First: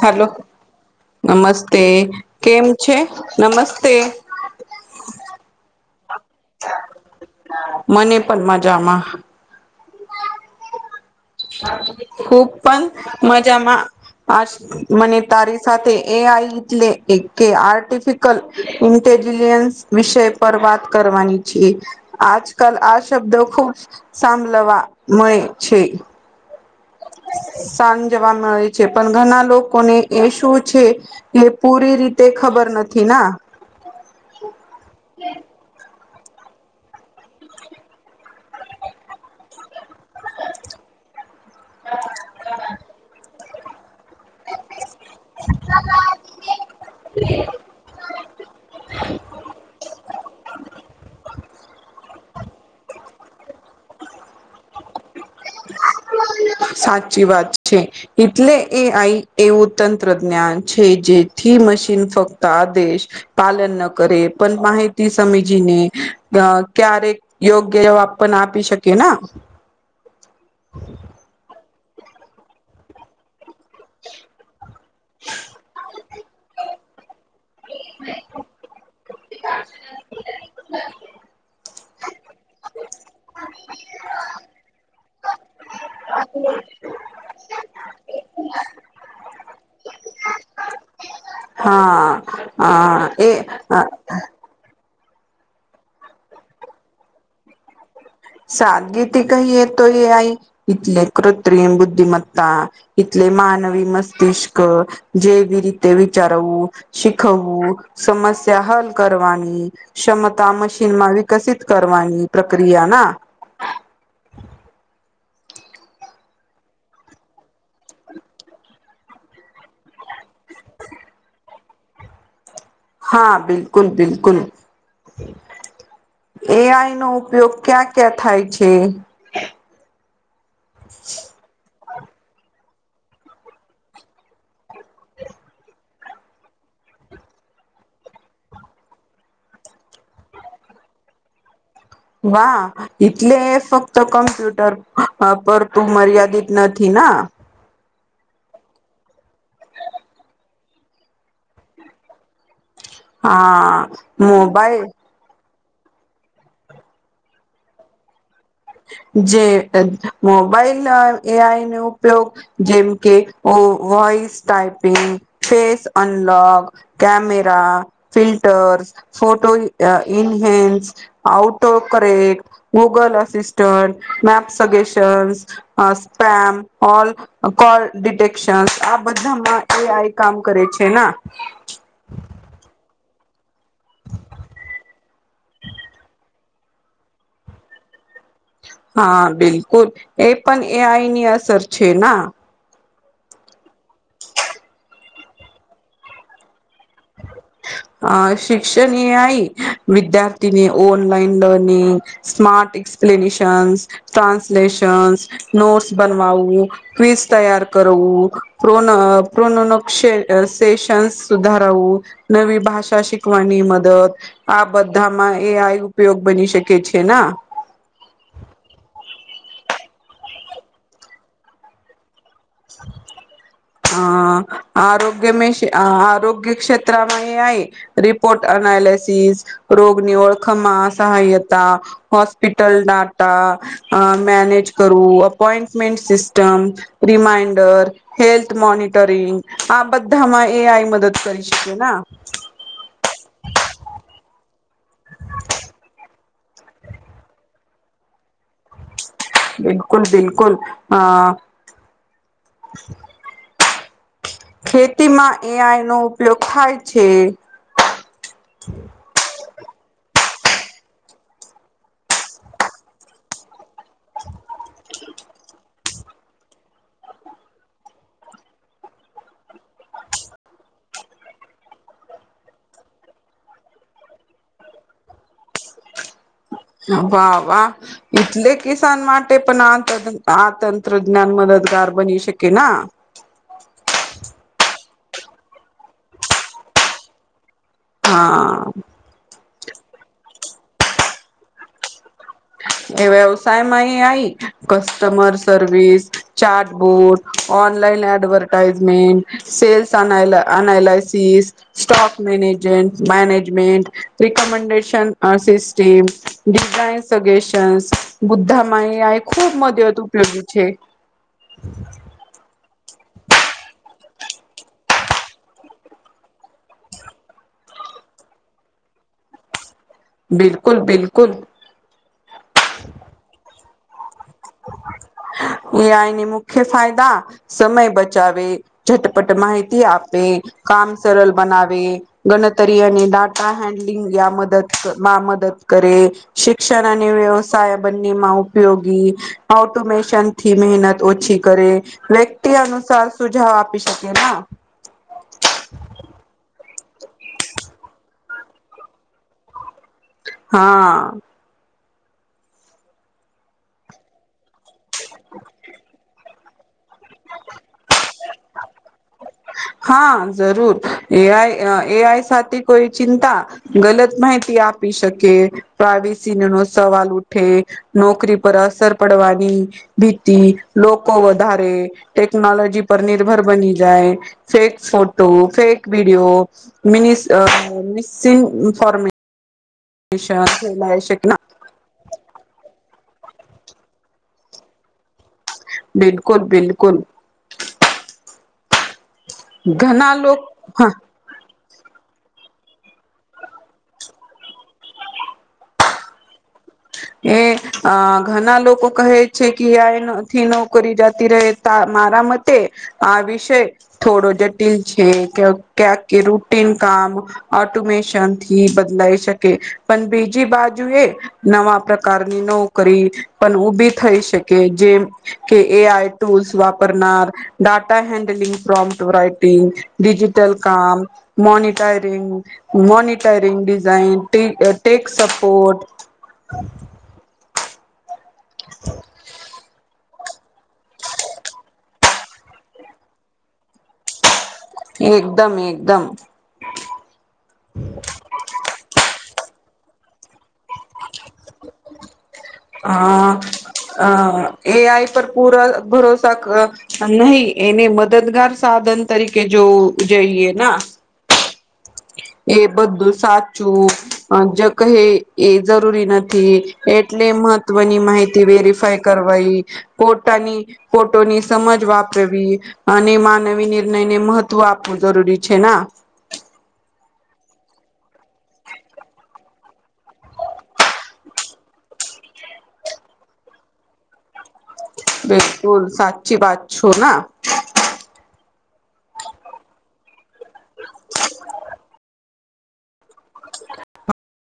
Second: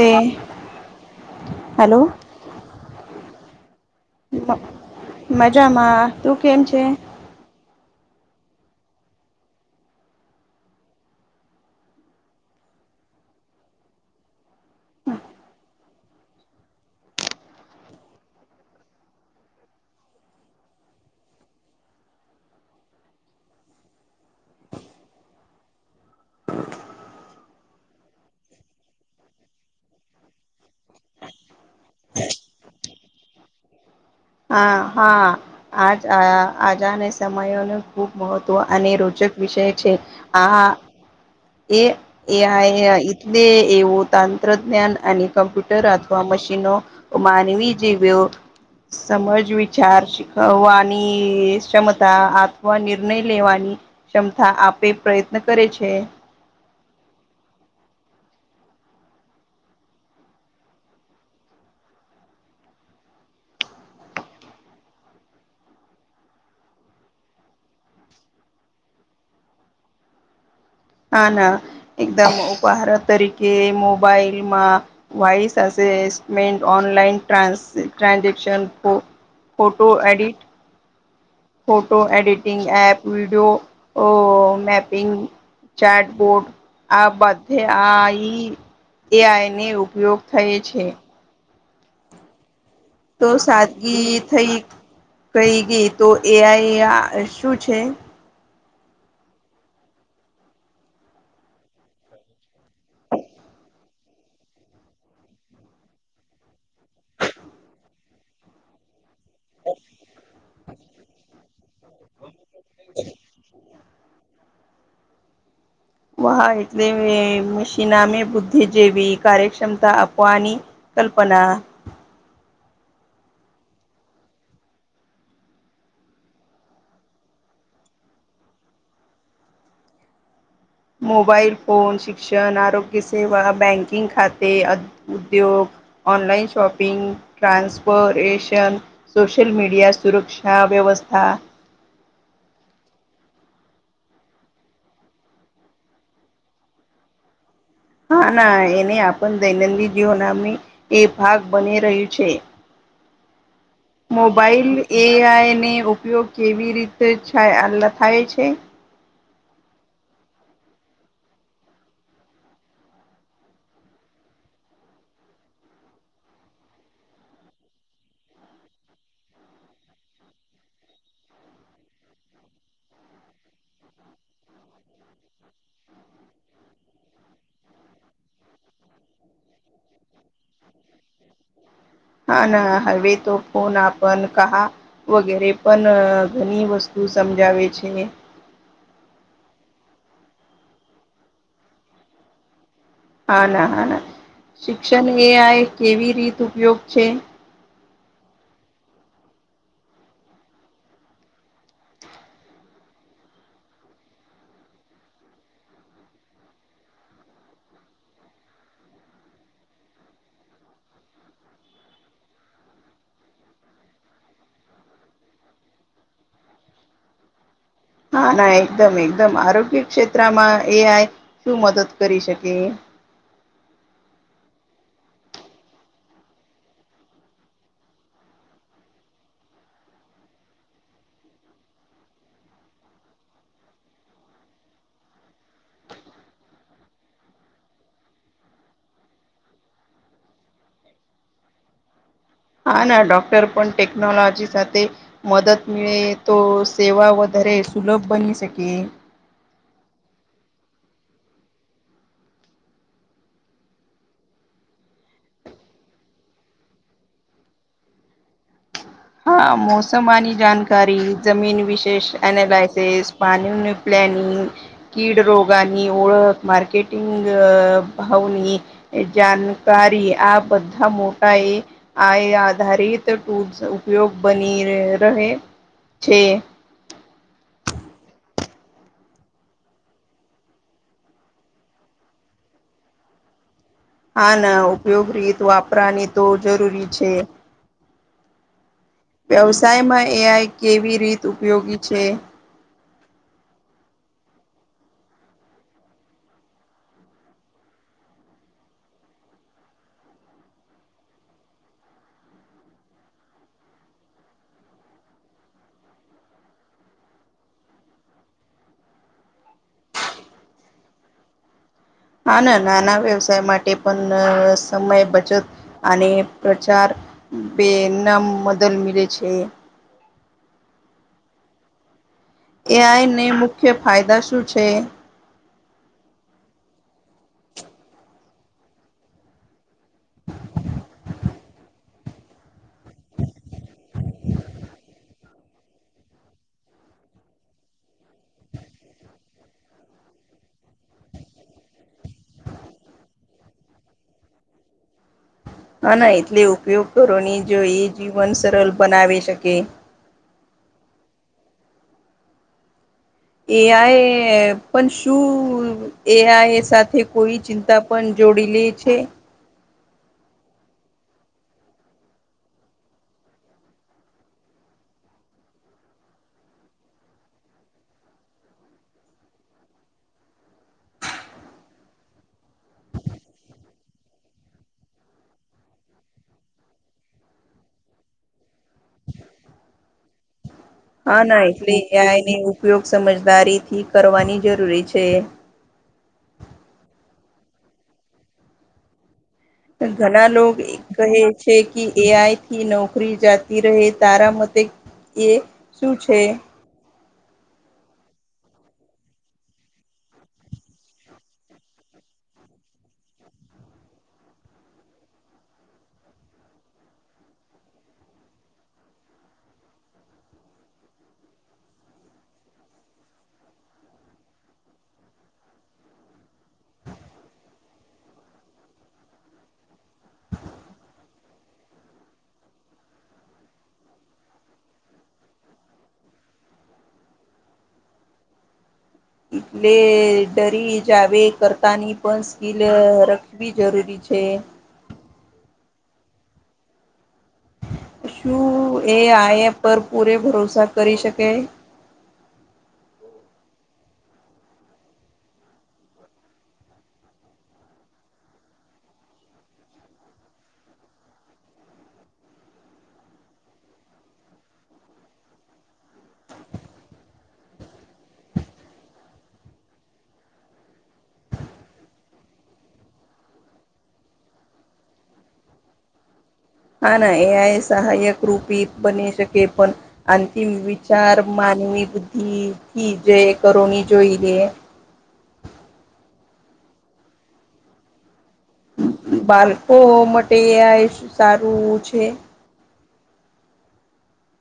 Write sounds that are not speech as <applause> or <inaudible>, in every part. હાલો નમસ્તે હલો કેમ છે નમસ્તે. મજામાં તું કેમ છે? મને પણ મજામાં. ખુબ પણ મજામાં મને તારી સાથે એ આઈ એટલે કે આર્ટિફિશયલ ઇન્ટેલિજન્સ વિષય પર વાત કરવાની છીએ આજકાલ આ શબ્દો ખુબ સાંભળવા મળે છે‌. સાંજવા જવા મળે છે પણ ઘણા લોકોને એ શું છે- એ પૂરી રીતે ખબર નથી ના. હા હા આજ આજા અને સમય ન ખૂબ મહત્વ અને રોચક વિષય છે. હ હા એ ટલે એવું તંત્રજ્ઞાન અને કમ્પ્યુટર અથવા મશીનો માનવી જેવઓ સમજ વિચાર શખવાની ક્ષમતા આત્મનિર્ભર નિર્ણય લેવાની ક્ષમતા આપે પ્રયત્ન કરે છે. સાચી વાત છે. એટલે એ આઈ એવું તંત્રજ્ઞાન છે જેથી મશીન ફક્ત આ દેશ પાલન ન કરે પણ માહિતી સમીજીને ક્યારેક યોગ્ય આપને આપી શકી ના! ના ના એકદમ ઉપહાર તરીકે મોબાઈલમાં વસમેન્ટ online trans transaction photo edit હ photo editing app video mapping chat board આ બધે આ એ આઈને ઉપયોગ થઈ છે. હા હ તો સાદગી થઈ કઈ ગઈ તો એ આ શું છે સાદગીથી કહી એતોય આઈ તથલે કૃત્રિમ બુદ્ધિમત્તા એટલે માનવી મસ્તિષ્ક જેવી રીતે વિચારવું શીખવવું, સમસ્યા હલ કરવાની, ક્ષમતા મશીનમાં વિ કસિત કરવાની પ્રક્રિયાના વાહા એટલે મશીનામે બુદ્ધિ જેવી કાર્યક્ષમતા આપવાની. કલ્પના હા, બિલકુલ. બિલકુલ. એ આઈનો ઉપયોગ ક્યાં ક્યાં થાય છે? મોબાઈલ ફોન, શિક્ષણ, આરોગ્ય-સેવા, બ બેંકિંગ ખાતે, ઉદ્યોગ ઓનલાઈન શોપિંગ, ટ્રાન્સફરેશન સોશિયલ મીડિયા, સુરક્ષા વ્યવસ્થા વાહ! એટલે ફક્ત કમ્પ્યુટર પર તું મર્યાદિત નથી ના. હા, ના એને આપણ દૈનિક જીવન એ ભાગ બની રહ્યું છે. હા. મોબાાઈલ મોબાઈલ એઆઈને ઉપયોગ કેવી રીતે થાય છે. જે મોબાઈલના એઆઈ નો ઉપયોગ જેમ કે, voice typing face unlock camera, filters, photo, ઇનહેલ્સ આઉટ ઓ કરે Google અસિસ map suggestion, spam, call detail આ બધામાં એ આઈ કામ કરે છે ના. હા, ના હવે તો ફોન આપન કાહા. વગેરે પણ ઘણી વસ્તુ સમજાવે છે. હા, બિલકુલ એ પણ એ આઈની અસર છે ના. હા, ના હા, ના શિક્ષણ એ આઈ કેવી રીત ઉપયોગ છે? અ શિક્ષણ એ આઈ વિદ્યાર્થીને online learning smart explanations, translations notes બનવાવું. ક્વિઝ તૈયાર કરવું પ્રો પ્રો સેશન્ સુધાર નવું નવી ભાષા શિકવાની મદત આ બધામાં એ આઈ ઉપયોગ બની શકે છે ના. હા, ના એકદમ એકદમ આરોગ્ય ક્ષેત્રમાં એ આઈ શું મદદ કરી શકે? હ. આરોગ્યો મે આરોગ્ય ક્ષેત્રમાં એ આઈ રિપોર્ટ એનાલિસિસ રોગની ઓળખમાં સહાયતા, હોસ્પિટલ ડાટા અ મેનેજ કરું appointment system, reminder health monitoring આ બધામાં એ આઈ મદદ કરી શકે ના. હા, ના ડોક્ટર પણ ટેકનોલોજી સાથે મદદ મળે તો સેવા વધારે સુલભ બની શકે. બિલકુલ, બિલકુલ અ. ખેતીમાં એઆઈનો ઉપયોગ થાય છે. હા, મોસામાની જાણકારી, જમીન વિશેષ એનાલાઇસેસ પ્લાનિંગનુ પ્લેનિંગ કીડરોગાની ઓળખ માર્કેટિંગ ભાવુની જાણકારી આ બધા મોટા એ આ એ આધારિત ટૂ ઉપયોગ બની રહે છે. વાહ વાહ. એટલે કિસાન માટે પણ આ આ તંત્રજ્ઞાન મદદગાર બની શકે ના. હા, ના ઉપયોગ રીત વાપરાની તો જરૂરી છે. હા. વ્યવસાયમાં એ આઈ કેવી રીત ઉપયોગી છે? એ વ્યવસાયમાં એ આવીય customer service chatbot. Online advertisement, sales અનાય analysis. Stock management management. Recommendation અસિસટીમ designs suggestions બુદ્ધામાંય આ ખૂબ મદદ ઉપયોગી છે. હા ને નાના વ્યવસાય માટે પણ સમય બચત અને પ્રચાર બેના મદદ મીલે છે. બિલકુલ બિલકુલ. એ આઈ ને મુખ્ય ફાયદા શું છે? એ આઈના મુખ્ય ફાયદા સમય બચાવે. ઝટપટ માહિતી આપે, કામ સરલ બનાવે. ગનતરી અને ડાટા હેન્ડલિંગ યા મદદમાં મદદ કરે. શિક્ષણ અને વ્યવસાય બંનેમાં ઉપયોગી. ઓટોમેશનથી મહેનત ઓછી કરે. વ્યક્તિ અનુસાર સુજાવ આપી શકીએ ના. હ ના એટલે ઉપયોગ તો રોની જોઈએ જીવન સરલ બનાવી શકે. હા. એ આઈ પણ શું એ આઈ સાથે કોઈ ચિંતા પણ જોડી લે છે? હા ઝરૂર એ આઈ એ આઈ સાથે કોઈ ચિંતા ગલત માહિતી આપી શકે પ્રાઇવેસીનો સવાલ ઉઠે. નોકરી પર અસર પડવાની. ભીતિ, લોકો વધારે ટેકનોલોજી પર નિર્ભર બની જાય. ફેક ફોટો, ફેક વિડીયો મિનીસ મિસિન્ગ ઇન્ફરમે <unintelligible> હા ના એટલી એની ઉપયોગ સમજદારીથી કરવાની જરૂરી છે. બિલકુલ બિલકુલ. પણ ઘણા લોકો ઈ કહે. છે કી એ આઈ થી નોકરી જાતી રહે તારા મતે એ શું છે? એ અ ઘના લોકો કહે છે કે એ આઈ નથી નોકરી જાતી રહે. તા મારા મતે આ વિષય થોડો જટિલ છે કયો ક્યાંક કે રૂટીન કામ ઓટોમેશનથી બદલાઈ શકે પણ બીજી બાજુએ નવા પ્રકારની નોકરી પણ ઉભી થઈ શકે જે મકે એ આઈ ટૂલ્સ વાપરનાર data handling, prompt writing, digital કામ મોનિટરિંગ મોનિટરિંગ ડિઝાઇન ટે ટેક સપોર્ટ. હા એટલે ડરી જાવે કરતાની પણ સ્કીલ રખવી જરૂરી છે. એકદમ એકદમ. શું એ આઈ એ પર પૂરે ભરોસા કરી શકે? અ અ એ આઈ પર પૂરો ભરોસા નહીં એને મદદગાર સાધન તરીકે જોવું જોઈએ ના. એ બધું સાચું અ જ કહે એ જરૂરી નથી. એટલે મહત્વની માહિતી વેરીફાય કરવાઈ, પોતાની ફોટોની સમજ વાપરવી. અને માનવી નિર્ણયને મહત્વ આપવું જરૂરી છે ના. હા, ના, એઆઈ સહાયક રૂપી બની શકે, પણ અંતિમ વિચાર, માનવી બુદ્ધિ થી જય કરોની જોઈએ. બિલકુલ, સાચી વાત છું ના. બાળકો માટે આ સારું છે.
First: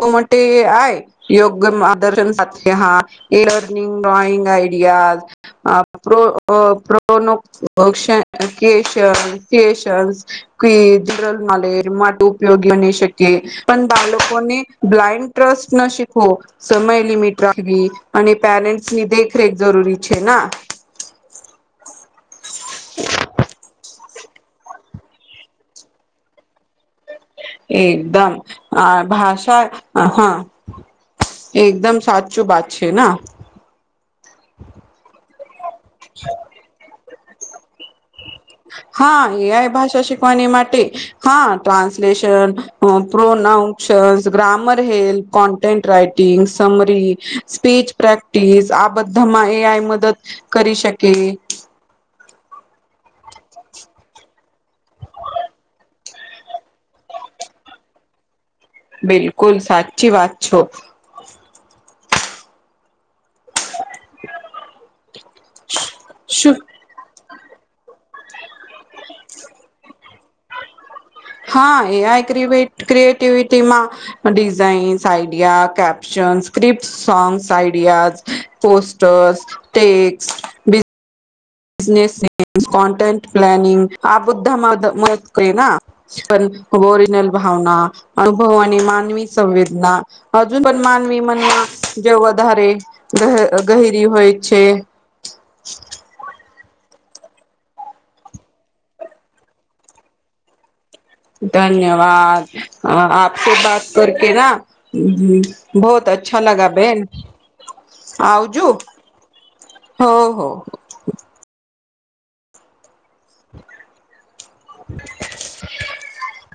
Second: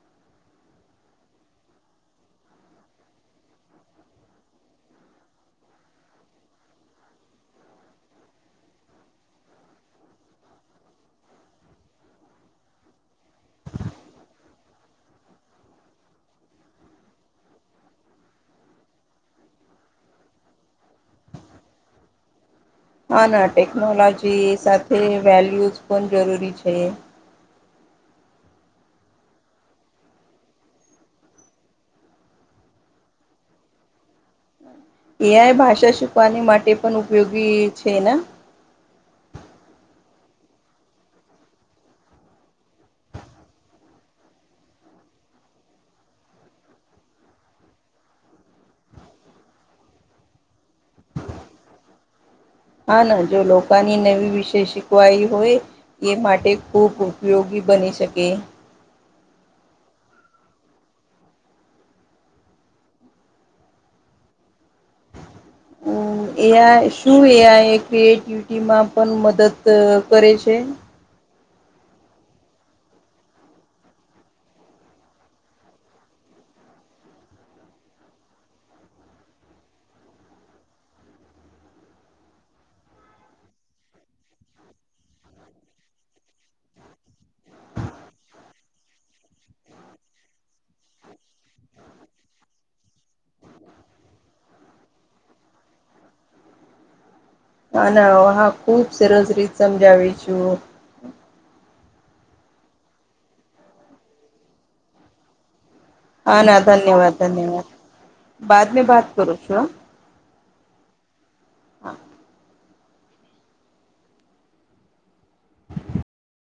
બો મોટી આય. યોગ્ય માદર્શન સાથે હા, એ લર્નિંગ ડ્રોઈંગ આઈડિયાઝ. પ્રો પ્રો કશ ક્રશન. <unintelligible> કે જનરલ માલે માટે ઉપયોગી બની શકે, પણ બાળકોને બ્લાઇન્ડ ટ્રસ્ટ ન શિકો. સમય લિમિટ રાખવી અને પેરેન્ટ્સ ની દેખરેખ જરૂરી છે ના. હા, ના ટેકનોલોજી સાથે વેલ્યુઝ પણ જરૂરી છે. એકદમ આ ભાષા, હા. એકદમ સાચું વાત છે. એ. આઈ ભાષા શીખવાની માટે પણ ઉપયોગી છે ને. હા, એ ભાષા શીખવાની માટે. હા, translation, pronunciations, grammar help. Content writing, summary speech practice આ બધામાં એ. આઈ મદદ કરી શકે. હા, ના જો લોકોની નવી વિષય શીખવાઈ હોય. એ માટે ખૂબ ઉપયોગી બની શકે. બિલકુલ, સાચી વાત છો. હમ, એ. શું આઈ. શું એ આ એ ક્રિએટિવિટીમાં પણ મદદ કરે છે? હા, એ આ ક્રિએટીવિટી માં. Designs, idea, caption, script, songs, ideas, posters. તે બી. બિઝનેસ કોન્ટેન્ટ પ્લાનિંગ આ બધા કરે. પણ ઓરિજનલ ભાવના અનુભવાની માનવી સંવેદના. હજુ પણ માનવી મનમાં જેવ વધારે ગ ગહેરી હોય છે. ના, ના, હા, ખુબ સરસ રીત સમજાવી છું. ધન્યવાદ, આપથી બાત કર કે ના હ. બહુત હા અચ્છા ના લગા, બેન. ધન્યવાદ ધન્યવાદ બાદ આવજો. મે બાત કરું છું હા. ઓ હો. <unintelligible>